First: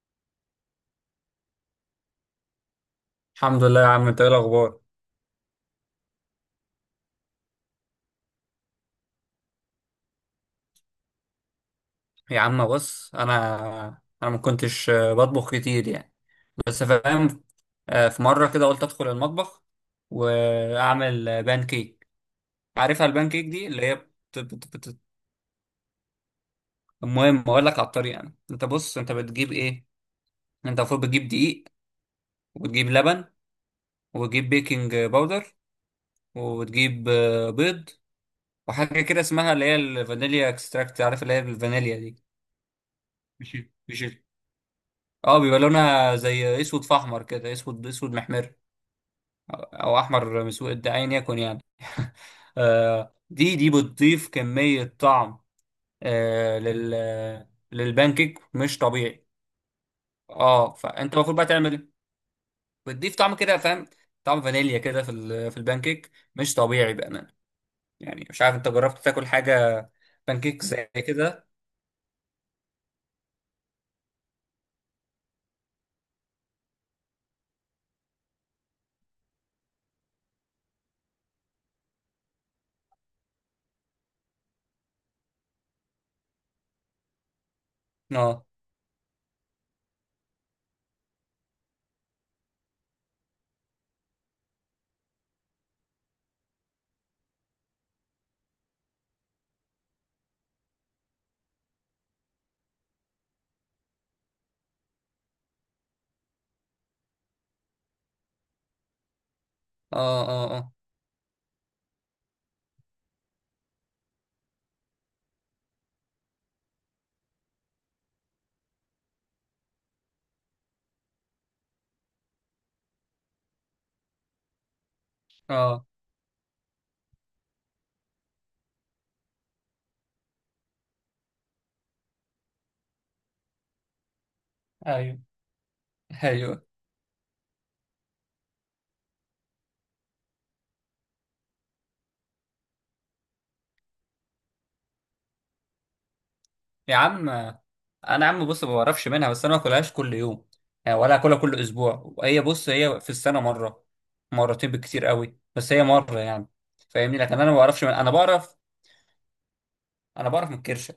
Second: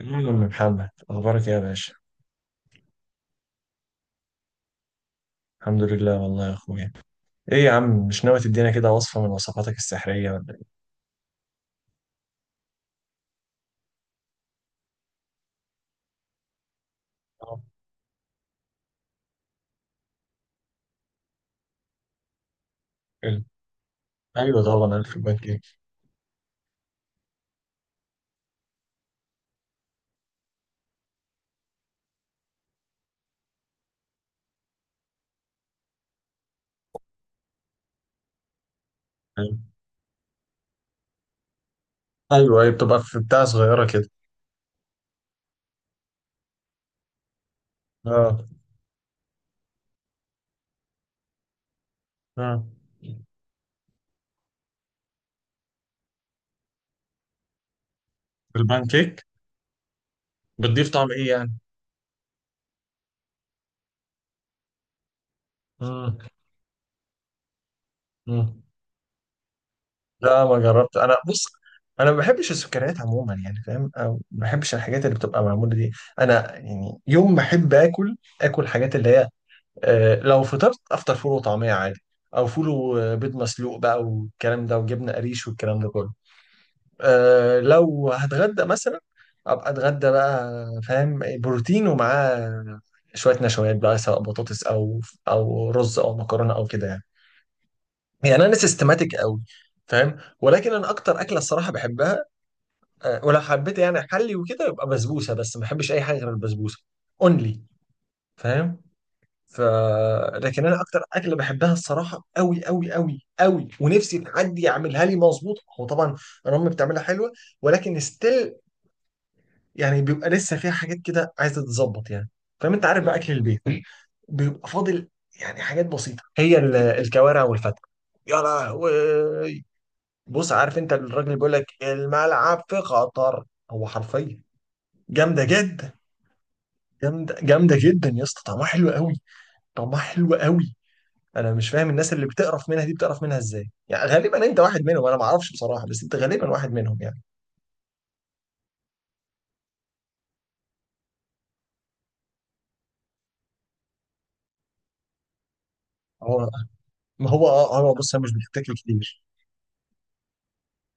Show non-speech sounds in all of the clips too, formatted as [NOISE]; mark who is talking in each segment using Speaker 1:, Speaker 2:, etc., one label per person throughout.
Speaker 1: محمد، أخبارك إيه يا باشا؟
Speaker 2: الحمد لله يا عم، انت ايه الاخبار؟
Speaker 1: الحمد لله والله يا أخويا. إيه يا عم، مش ناوي تدينا كده وصفة من وصفاتك السحرية ولا إيه؟
Speaker 2: يا عم بص، انا ما كنتش بطبخ كتير يعني، بس فاهم.
Speaker 1: آه.
Speaker 2: في مره كده قلت ادخل المطبخ واعمل بان كيك. عارفها البان
Speaker 1: حلو.
Speaker 2: كيك دي اللي هي
Speaker 1: أيوه طبعا ألف البان كيك.
Speaker 2: المهم اقول لك على الطريقه يعني. انت بص، انت بتجيب ايه؟ انت المفروض بتجيب دقيق، وتجيب لبن، وتجيب بيكنج باودر، وتجيب بيض، وحاجه كده اسمها
Speaker 1: أيوه
Speaker 2: اللي هي الفانيليا اكستراكت، عارف اللي هي الفانيليا دي؟
Speaker 1: أيوه أيوة، بتبقى في بتاع صغيرة
Speaker 2: مش
Speaker 1: كده.
Speaker 2: اه، بيبقى لونها زي اسود في احمر كده، اسود اسود
Speaker 1: آه.
Speaker 2: محمر، او احمر مسود، ايا يكن يعني. [LAUGHS]
Speaker 1: آه،
Speaker 2: دي بتضيف كمية طعم، آه، لل للبانكيك
Speaker 1: في
Speaker 2: مش
Speaker 1: البان
Speaker 2: طبيعي.
Speaker 1: كيك.
Speaker 2: اه،
Speaker 1: بتضيف طعم
Speaker 2: فانت
Speaker 1: إيه
Speaker 2: المفروض بقى
Speaker 1: يعني؟
Speaker 2: تعمل ايه؟ بتضيف طعم كده فاهم، طعم فانيليا كده في في البانكيك،
Speaker 1: مم.
Speaker 2: مش طبيعي بأمانة. يعني مش عارف
Speaker 1: مم.
Speaker 2: انت جربت تاكل حاجة،
Speaker 1: لا ما
Speaker 2: بانكيك زي
Speaker 1: جربت. أنا بص،
Speaker 2: كده؟
Speaker 1: أنا ما بحبش السكريات عموما يعني، فاهم؟ أو ما بحبش الحاجات اللي بتبقى معمولة دي. أنا يعني يوم ما أحب آكل، آكل حاجات اللي هي، لو فطرت افطر فول وطعميه عادي، او فول وبيض مسلوق بقى والكلام ده وجبنه قريش والكلام ده كله. أه لو
Speaker 2: اه
Speaker 1: هتغدى مثلا ابقى اتغدى بقى. فاهم؟ بروتين ومعاه شويه نشويات بقى، سواء بطاطس او رز او مكرونه او كده يعني. يعني انا سيستماتيك قوي، فاهم؟ ولكن انا اكتر اكله الصراحه بحبها. أه ولو حبيت يعني احلي وكده يبقى بسبوسه، بس ما بحبش اي حاجه غير البسبوسه. اونلي. فاهم؟ ف
Speaker 2: اه اه
Speaker 1: لكن
Speaker 2: اه.
Speaker 1: انا اكتر اكله بحبها الصراحه قوي قوي قوي قوي، ونفسي حد يعملها لي مظبوط. هو طبعا انا امي بتعملها حلوه، ولكن ستيل يعني بيبقى لسه فيها حاجات كده عايزه تتظبط يعني. فاهم؟ انت عارف بقى اكل البيت بيبقى فاضل. يعني حاجات
Speaker 2: اه.
Speaker 1: بسيطه هي الكوارع والفتة. يا لهوي. بص، عارف انت الراجل بيقول لك الملعب في خطر؟ هو حرفيا
Speaker 2: ايوه
Speaker 1: جامده جدا.
Speaker 2: ايوه.
Speaker 1: جامده جامده جدا يا اسطى، طعمها حلو قوي. طعمها حلو قوي. انا مش فاهم الناس اللي بتقرف منها دي بتقرف منها ازاي يعني. غالبا انت واحد منهم، انا ما اعرفش بصراحه بس انت غالبا واحد
Speaker 2: يا
Speaker 1: منهم يعني.
Speaker 2: عم انا، يا عم بص، ما بعرفش منها، بس انا ما باكلهاش كل يوم يعني، ولا اكلها كل اسبوع. هي بص، هي في السنه مره، مرتين بالكتير قوي، بس هي مره يعني،
Speaker 1: هو
Speaker 2: فاهمني؟
Speaker 1: ما
Speaker 2: لكن
Speaker 1: هو
Speaker 2: انا ما
Speaker 1: اه
Speaker 2: بعرفش
Speaker 1: هو
Speaker 2: انا
Speaker 1: بص انا مش
Speaker 2: بعرف،
Speaker 1: بتتاكل كتير.
Speaker 2: انا بعرف من الكرشه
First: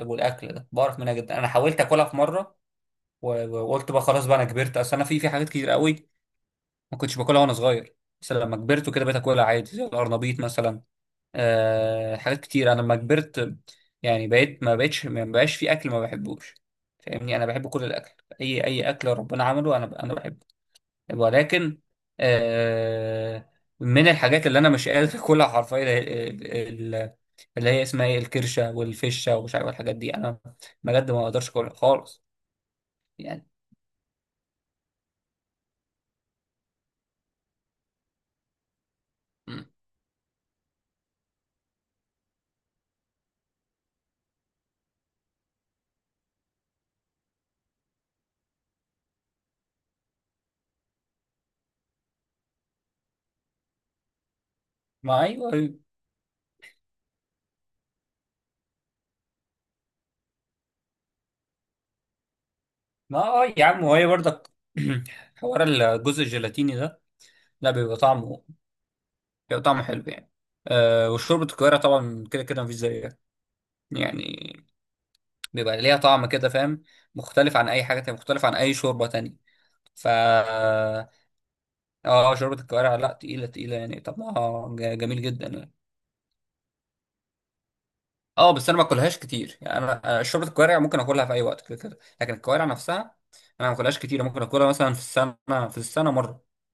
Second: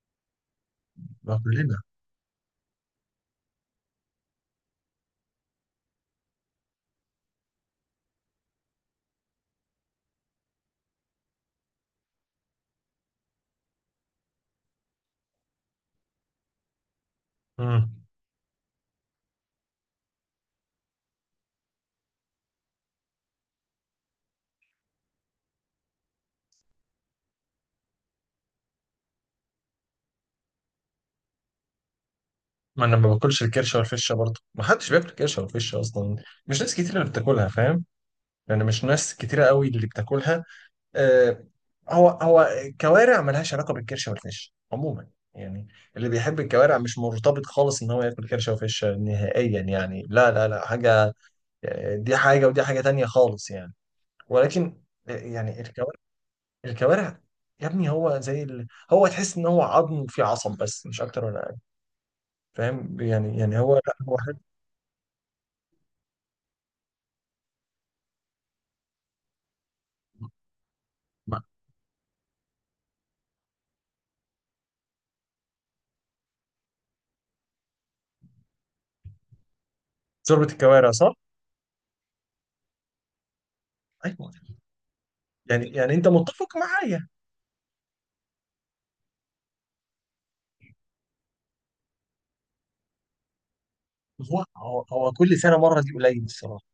Speaker 2: والاكل ده، بعرف منها جدا.
Speaker 1: ما
Speaker 2: انا
Speaker 1: كلنا.
Speaker 2: حاولت اكلها في مره، وقلت بقى خلاص بقى، انا كبرت. اصل انا في حاجات كتير قوي ما كنتش باكلها وانا صغير، بس لما كبرت وكده بقيت اكلها عادي، زي القرنبيط مثلا. آه، حاجات كتير انا لما كبرت يعني بقيت ما بقاش في اكل ما بحبوش، فاهمني؟ انا بحب كل
Speaker 1: امم
Speaker 2: الاكل، اي اكل ربنا عمله انا بحبه. ولكن آه، من الحاجات اللي انا مش قادر اكلها حرفيا ال- اللي هي اسمها ايه، الكرشه والفشه ومش عارف الحاجات دي، انا بجد ما اقدرش اكلها خالص
Speaker 1: ما انا ما باكلش
Speaker 2: يعني.
Speaker 1: الكرشه والفشه برضه، ما حدش بياكل كرشه والفشه اصلا. مش ناس كتير اللي بتاكلها، فاهم؟ يعني مش ناس كتيره
Speaker 2: م.
Speaker 1: قوي اللي بتاكلها. آه. هو كوارع ملهاش علاقه بالكرشه والفشه عموما يعني. اللي بيحب الكوارع مش مرتبط خالص ان هو ياكل كرشه وفشه نهائيا يعني، لا لا لا حاجه. دي حاجة ودي حاجة تانية خالص يعني. ولكن،
Speaker 2: ما ايوه،
Speaker 1: يعني
Speaker 2: أيوة.
Speaker 1: الكوارع، يا ابني، هو تحس ان هو عظم فيه عصب بس مش اكتر ولا اقل. فاهم؟
Speaker 2: ما
Speaker 1: يعني
Speaker 2: آه يا
Speaker 1: هو
Speaker 2: عم،
Speaker 1: لا،
Speaker 2: وهي
Speaker 1: هو حد.
Speaker 2: برضك [CLEARS THROAT] حوار الجزء الجيلاتيني ده، لا بيبقى طعمه، بيبقى طعمه حلو يعني. أه وشوربة الكوارع طبعا كده كده مفيش زيها يعني، بيبقى ليها طعم كده فاهم، مختلف عن أي حاجة تانية، مختلف عن أي شوربة تانية. فا
Speaker 1: شوربة الكوارع صح؟
Speaker 2: اه، شوربة الكوارع لا، تقيلة تقيلة يعني،
Speaker 1: ايوه.
Speaker 2: طعمها جميل جدا
Speaker 1: يعني
Speaker 2: يعني.
Speaker 1: انت متفق معايا.
Speaker 2: اه بس انا ما باكلهاش كتير يعني، انا شوربة الكوارع ممكن اكلها في اي وقت كده كده، لكن الكوارع نفسها انا ما باكلهاش كتير، ممكن
Speaker 1: هو
Speaker 2: اكلها
Speaker 1: هو
Speaker 2: مثلا في
Speaker 1: هو
Speaker 2: السنة،
Speaker 1: كل سنة
Speaker 2: في
Speaker 1: مرة دي
Speaker 2: السنة
Speaker 1: قليل
Speaker 2: مرة.
Speaker 1: الصراحة.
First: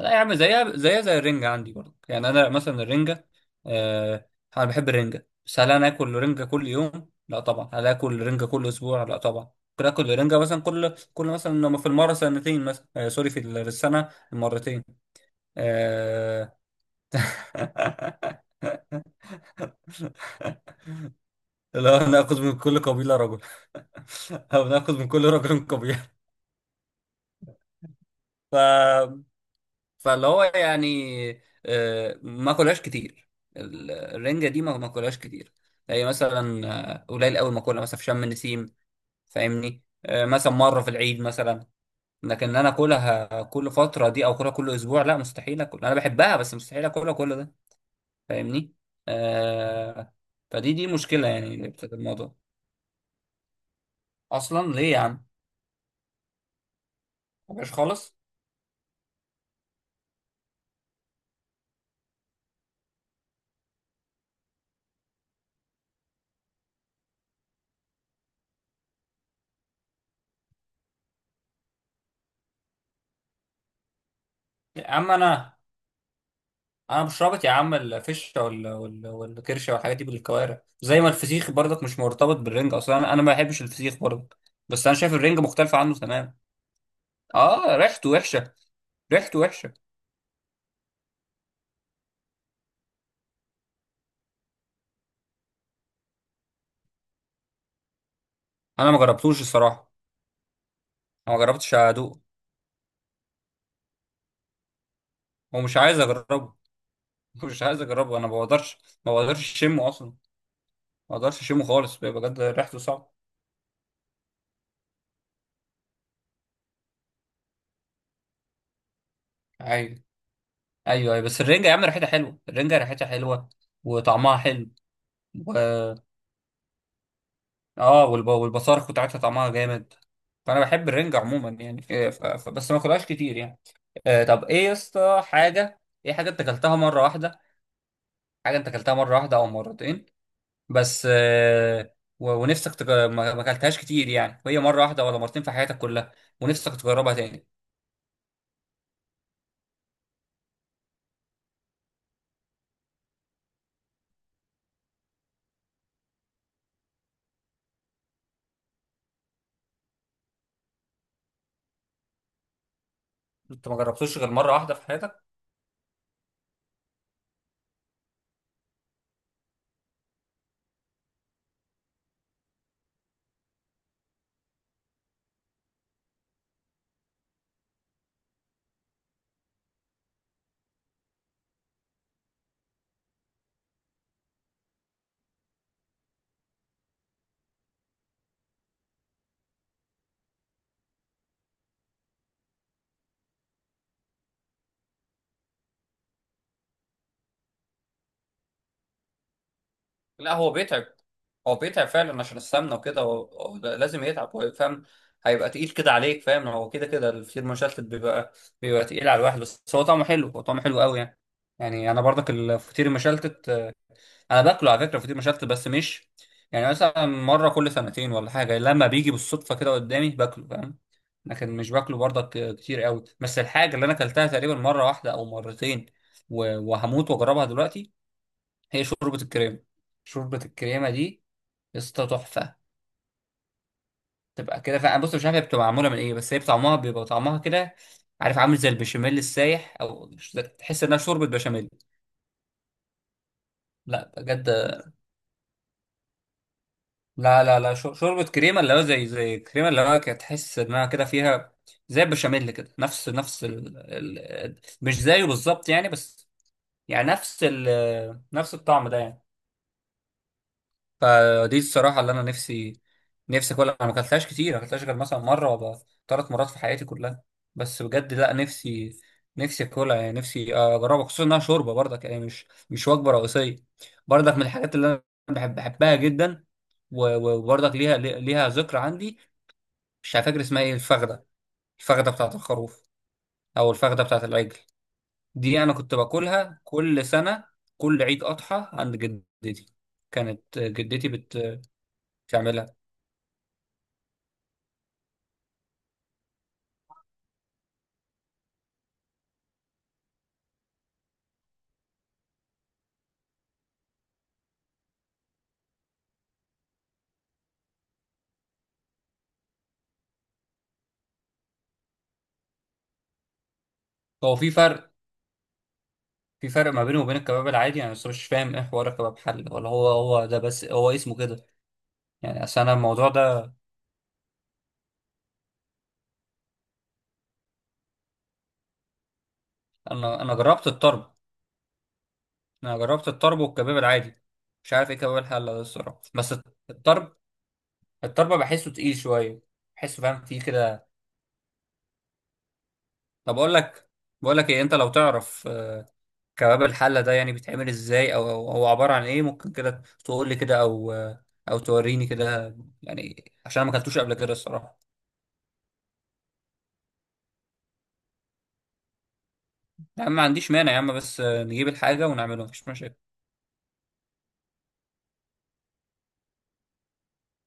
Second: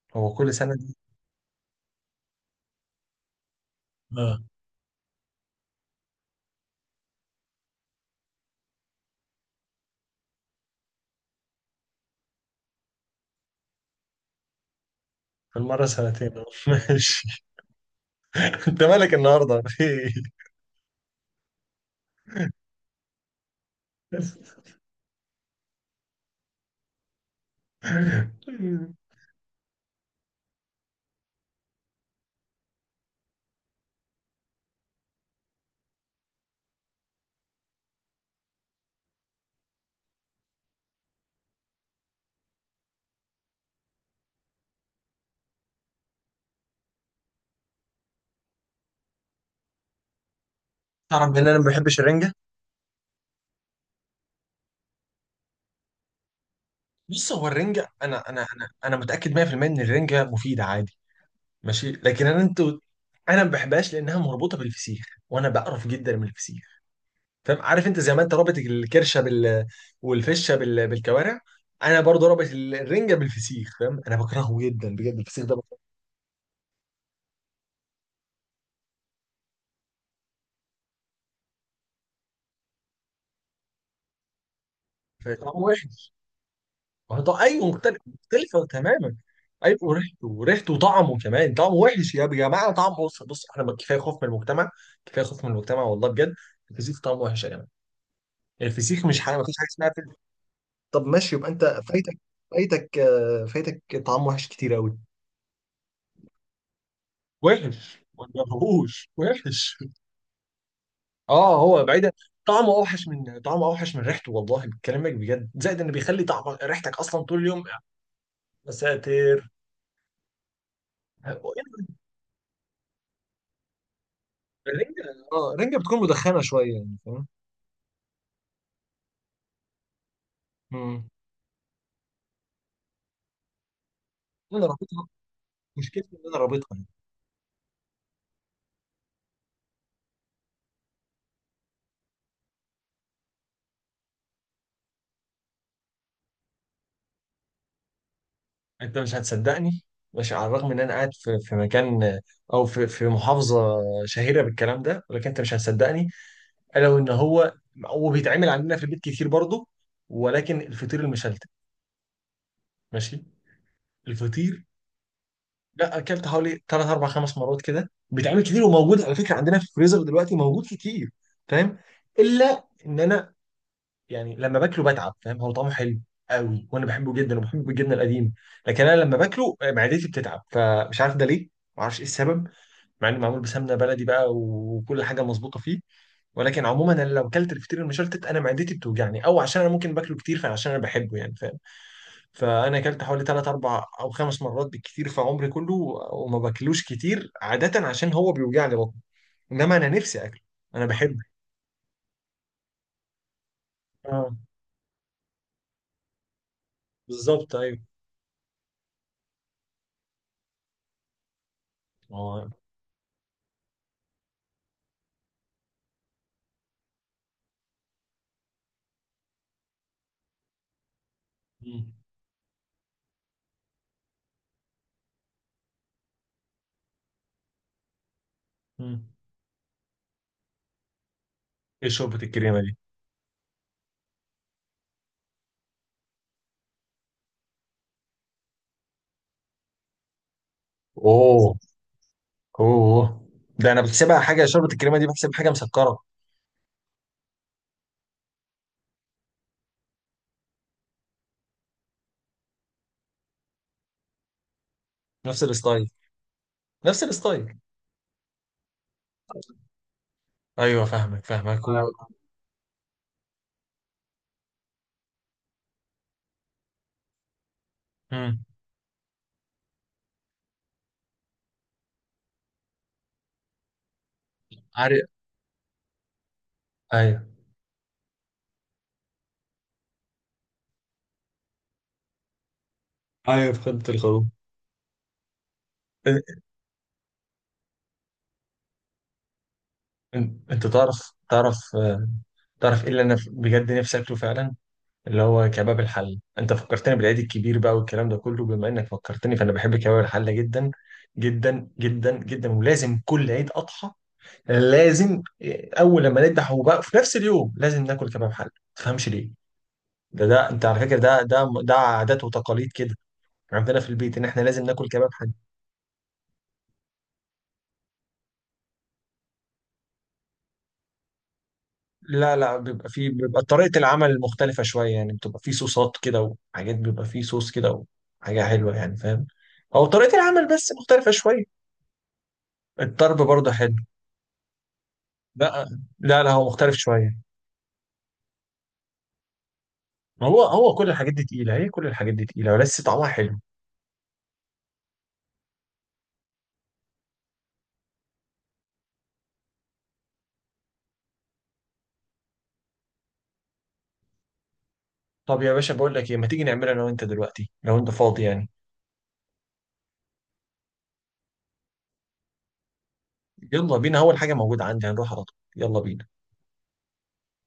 Speaker 2: لا يا
Speaker 1: هو
Speaker 2: عم،
Speaker 1: كل سنة
Speaker 2: زيها
Speaker 1: دي.
Speaker 2: زيها زي الرنجة عندي برضه يعني. أنا مثلا الرنجة، آه،
Speaker 1: اه.
Speaker 2: أنا بحب الرنجة، بس هل أنا آكل رنجة كل يوم؟ لا طبعا. هل آكل رنجة كل أسبوع؟ لا طبعا. ممكن آكل رنجة مثلا كل مثلا لما في المرة سنتين مثلا، آه سوري، في في السنة مرتين.
Speaker 1: في المرة سنتين. آه.
Speaker 2: آه...
Speaker 1: [LAUGHS] ماشي.
Speaker 2: [LAUGHS]
Speaker 1: انت مالك النهارده في إيه؟
Speaker 2: لو ناخذ من كل قبيلة رجل، [LAUGHS] أو ناخذ من كل رجل قبيلة. ف
Speaker 1: [LAUGHS]
Speaker 2: فاللي هو يعني آه، ما كلهاش كتير، الرنجة دي ما كلهاش كتير. هي مثلا آه، قليل قوي، ما كلها مثلا في شم النسيم فاهمني، آه، مثلا مرة في العيد مثلا. لكن ان انا اكلها كل فترة دي او اكلها كل اسبوع، لا مستحيل اكل. انا بحبها بس مستحيل اكلها كل ده، فاهمني؟ آه، فدي مشكلة
Speaker 1: تعرف ان
Speaker 2: يعني
Speaker 1: انا ما
Speaker 2: اللي بتاعت
Speaker 1: بحبش الرنجة.
Speaker 2: الموضوع. اصلا ليه يا عم؟
Speaker 1: بص، هو
Speaker 2: مبقاش
Speaker 1: الرنجة
Speaker 2: خالص.
Speaker 1: أنا متأكد 100% إن الرنجة مفيدة عادي. ماشي لكن أنا، أنتوا، أنا ما بحبهاش لأنها مربوطة بالفسيخ، وأنا بقرف جدا من الفسيخ. فاهم؟ عارف أنت زي ما أنت رابط الكرشة بال، والفشة بالكوارع، أنا برضه رابط الرنجة بالفسيخ. فاهم؟ أنا بكرهه
Speaker 2: يا
Speaker 1: جدا،
Speaker 2: عم
Speaker 1: بجد الفسيخ ده
Speaker 2: انا،
Speaker 1: بكرهه.
Speaker 2: انا مش رابط يا عم الفشه والكرشه والحاجات دي بالكوارع، زي ما الفسيخ برضك مش مرتبط بالرنج اصلا. انا أنا ما بحبش الفسيخ برضك، بس انا شايف الرنج
Speaker 1: طعمه
Speaker 2: مختلف عنه
Speaker 1: وحش.
Speaker 2: تمام.
Speaker 1: ما هو أيوه
Speaker 2: اه،
Speaker 1: مختلف،
Speaker 2: ريحته وحشه،
Speaker 1: مختلفة تماما.
Speaker 2: ريحته
Speaker 1: أيوه
Speaker 2: وحشه.
Speaker 1: وريحته وطعمه، كمان طعمه وحش يا جماعة. طعمه بص بص، إحنا كفاية خوف من المجتمع. كفاية خوف من المجتمع والله بجد. الفسيخ طعمه وحش يا جماعة.
Speaker 2: انا ما
Speaker 1: الفسيخ مش حاجه،
Speaker 2: جربتوش
Speaker 1: مفيش حاجه اسمها
Speaker 2: الصراحه،
Speaker 1: فسيخ. طب ماشي
Speaker 2: انا ما
Speaker 1: يبقى انت
Speaker 2: جربتش
Speaker 1: فايتك.
Speaker 2: ادوقه
Speaker 1: فايتك طعام وحش كتير قوي.
Speaker 2: ومش عايز اجربه. [LAUGHS] مش عايز
Speaker 1: وحش،
Speaker 2: اجربه،
Speaker 1: ما
Speaker 2: انا ما بقدرش،
Speaker 1: تجربوش،
Speaker 2: ما بقدرش
Speaker 1: وحش.
Speaker 2: اشمه اصلا، ما بقدرش
Speaker 1: اه
Speaker 2: اشمه
Speaker 1: هو
Speaker 2: خالص
Speaker 1: بعيدا،
Speaker 2: بجد، ريحته صعبه.
Speaker 1: طعمه اوحش من ريحته والله بكلامك بجد، زائد انه بيخلي طعم ريحتك اصلا طول اليوم. يا ساتر.
Speaker 2: ايوه ايوه ايوه. بس الرنجه يا عم ريحتها حلوه، الرنجه ريحتها حلوه وطعمها حلو.
Speaker 1: الرنجه.
Speaker 2: و...
Speaker 1: اه الرنجه بتكون مدخنه شويه يعني، فاهم؟
Speaker 2: اه والب... والبصارخ بتاعتها طعمها جامد. فانا بحب
Speaker 1: مم.
Speaker 2: الرنجة عموما يعني، بس ما اكلهاش كتير يعني. آه طب ايه
Speaker 1: انا
Speaker 2: يا
Speaker 1: رابطها.
Speaker 2: اسطى حاجة، ايه
Speaker 1: مشكلتي ان
Speaker 2: حاجة
Speaker 1: انا
Speaker 2: انت اكلتها
Speaker 1: رابطها.
Speaker 2: مرة واحدة، حاجة انت اكلتها مرة واحدة او مرتين بس، آه و... ما اكلتهاش كتير يعني، وهي مرة واحدة ولا مرتين في حياتك كلها، ونفسك تجربها تاني؟
Speaker 1: انت مش هتصدقني. ماشي، على الرغم ان انا قاعد في مكان، او في محافظه شهيره بالكلام ده، ولكن انت مش هتصدقني. الا وان هو بيتعمل عندنا في البيت كتير برضه. ولكن الفطير المشلتت، ماشي.
Speaker 2: انت ما جربتوش غير مرة
Speaker 1: الفطير،
Speaker 2: واحدة في حياتك؟
Speaker 1: لا اكلت حوالي 3 4 5 مرات كده، بيتعمل كتير وموجود على فكره عندنا في الفريزر دلوقتي، موجود كتير. فاهم؟ الا ان انا يعني لما باكله بتعب، فاهم؟ هو طعمه حلو قوي وانا بحبه جدا وبحبه الجبنه القديم. لكن انا لما باكله معدتي بتتعب، فمش عارف ده ليه. ما اعرفش ايه السبب، مع انه معمول بسمنه بلدي بقى وكل حاجه مظبوطه فيه. ولكن عموما انا لو اكلت الفطير المشلتت انا معدتي بتوجعني، او عشان انا ممكن باكله كتير فعشان انا بحبه يعني، فاهم؟ فانا اكلت حوالي 3 4 او 5 مرات بالكتير في عمري كله، وما باكلوش كتير عاده عشان هو بيوجعني بطني. انما انا نفسي
Speaker 2: لا
Speaker 1: اكله،
Speaker 2: هو بيتعب،
Speaker 1: انا بحبه.
Speaker 2: هو بيتعب فعلا عشان السمنه وكده، هو هو لازم يتعب.
Speaker 1: اه
Speaker 2: هو فاهم، هيبقى تقيل كده عليك فاهم، هو كده كده الفطير
Speaker 1: بالظبط ايوه.
Speaker 2: مشلتت بيبقى، بيبقى تقيل على الواحد، بس هو طعمه حلو، هو طعمه حلو قوي يعني. يعني انا برضك
Speaker 1: اه.
Speaker 2: الفطير المشلتت آه، انا باكله على فكره فطير مشلتت، بس مش يعني مثلا مره كل سنتين ولا حاجه، لما بيجي بالصدفه كده قدامي باكله فاهم. لكن مش
Speaker 1: مم.
Speaker 2: باكله برضك آه، كتير قوي. بس الحاجه اللي انا اكلتها تقريبا مره واحده او مرتين، وهموت واجربها دلوقتي، هي
Speaker 1: مم.
Speaker 2: شوربه الكريمه. شوربة الكريمة دي يا
Speaker 1: ايه
Speaker 2: اسطى
Speaker 1: شوربة
Speaker 2: تحفه،
Speaker 1: الكريمة دي؟
Speaker 2: تبقى كده فعلا. بص مش عارف هي بتبقى معموله من ايه، بس هي طعمها بيبقى طعمها كده، عارف عامل زي البشاميل السايح، او تحس انها شوربه
Speaker 1: اوه.
Speaker 2: بشاميل.
Speaker 1: اوه. ده انا
Speaker 2: لا
Speaker 1: بحسبها حاجة،
Speaker 2: بجد،
Speaker 1: شوربة الكريمة دي بحسب حاجة مسكرة.
Speaker 2: لا لا لا، شوربه كريمه، اللي هو زي زي كريمه، اللي هو كده تحس انها كده فيها زي البشاميل كده، نفس نفس مش زيه
Speaker 1: نفس
Speaker 2: بالظبط يعني
Speaker 1: الستايل.
Speaker 2: بس،
Speaker 1: نفس
Speaker 2: يعني نفس
Speaker 1: الستايل.
Speaker 2: نفس الطعم ده يعني.
Speaker 1: ايوه فاهمك
Speaker 2: فدي
Speaker 1: فاهمك
Speaker 2: الصراحة
Speaker 1: أيوة.
Speaker 2: اللي أنا نفسي، نفسي أكلها. أنا ما أكلتهاش كتير، ما أكلتهاش غير مثلا مرة ولا ثلاث مرات في حياتي كلها، بس بجد لا
Speaker 1: مم.
Speaker 2: نفسي، نفسي أكلها يعني نفسي أجربها، خصوصا إنها شوربة برضك يعني، مش مش وجبة رئيسية. برضك من الحاجات اللي أنا
Speaker 1: عارف.
Speaker 2: بحب بحبها جدا،
Speaker 1: ايوه
Speaker 2: وبرضك ليها ليها ذكرى عندي. مش فاكر اسمها إيه، الفخدة، الفخدة بتاعت الخروف
Speaker 1: أيوة
Speaker 2: أو
Speaker 1: فهمت
Speaker 2: الفخدة
Speaker 1: الخروف.
Speaker 2: بتاعت العجل، دي أنا كنت
Speaker 1: إن-
Speaker 2: باكلها كل سنة، كل عيد أضحى عند جدتي، كانت
Speaker 1: انت
Speaker 2: جدتي بتعملها.
Speaker 1: تعرف ايه اللي انا بجد نفسي اكله فعلا؟ اللي هو كباب الحل. انت فكرتني بالعيد الكبير بقى والكلام ده كله، بما انك فكرتني فانا بحب كباب الحله جدا جدا جدا جدا، ولازم كل عيد اضحى لازم. اول لما نذبح وبقى في نفس اليوم لازم ناكل كباب حل، ما تفهمش ليه. ده انت على فكره ده عادات وتقاليد كده عندنا في البيت، ان
Speaker 2: هو
Speaker 1: احنا
Speaker 2: في
Speaker 1: لازم ناكل
Speaker 2: فرق،
Speaker 1: كباب حل.
Speaker 2: في فرق ما بينه وبين الكباب العادي يعني، بس مش فاهم ايه حوار الكباب حل، ولا هو هو ده بس هو اسمه كده؟
Speaker 1: لا
Speaker 2: يعني
Speaker 1: لا،
Speaker 2: اصل انا
Speaker 1: بيبقى في
Speaker 2: الموضوع
Speaker 1: بيبقى
Speaker 2: ده،
Speaker 1: طريقه العمل مختلفه شويه يعني، بتبقى في صوصات كده وحاجات، بيبقى في صوص كده وحاجه حلوه يعني، فاهم؟ او طريقه
Speaker 2: انا
Speaker 1: العمل
Speaker 2: جربت
Speaker 1: بس مختلفه
Speaker 2: الطرب،
Speaker 1: شويه.
Speaker 2: انا جربت
Speaker 1: الطرب
Speaker 2: الطرب
Speaker 1: برضه حلو.
Speaker 2: والكباب العادي. مش عارف ايه كباب الحل ده
Speaker 1: لا.
Speaker 2: الصراحه،
Speaker 1: لا لا
Speaker 2: بس
Speaker 1: هو مختلف شويه.
Speaker 2: الطرب، الطرب بحسه تقيل شويه، بحسه فاهم فيه
Speaker 1: هو
Speaker 2: كده.
Speaker 1: كل الحاجات دي تقيله، هي كل الحاجات دي تقيله، ولسه طعمها حلو.
Speaker 2: طب اقول لك، بقول لك ايه، انت لو تعرف آه، كباب الحله ده يعني بيتعمل ازاي، او أو هو عباره عن ايه، ممكن كده تقول لي كده، او آه، او توريني كده يعني، عشان أنا ما اكلتوش قبل كده الصراحه.
Speaker 1: طب يا باشا بقول لك ايه، ما تيجي نعملها انا وانت دلوقتي لو انت فاضي يعني؟
Speaker 2: يا عم ما عنديش مانع يا عم، بس آه، نجيب الحاجة ونعمله مفيش مشاكل.
Speaker 1: يلا بينا، اول حاجه موجوده عندي هنروح على طول، يلا بينا.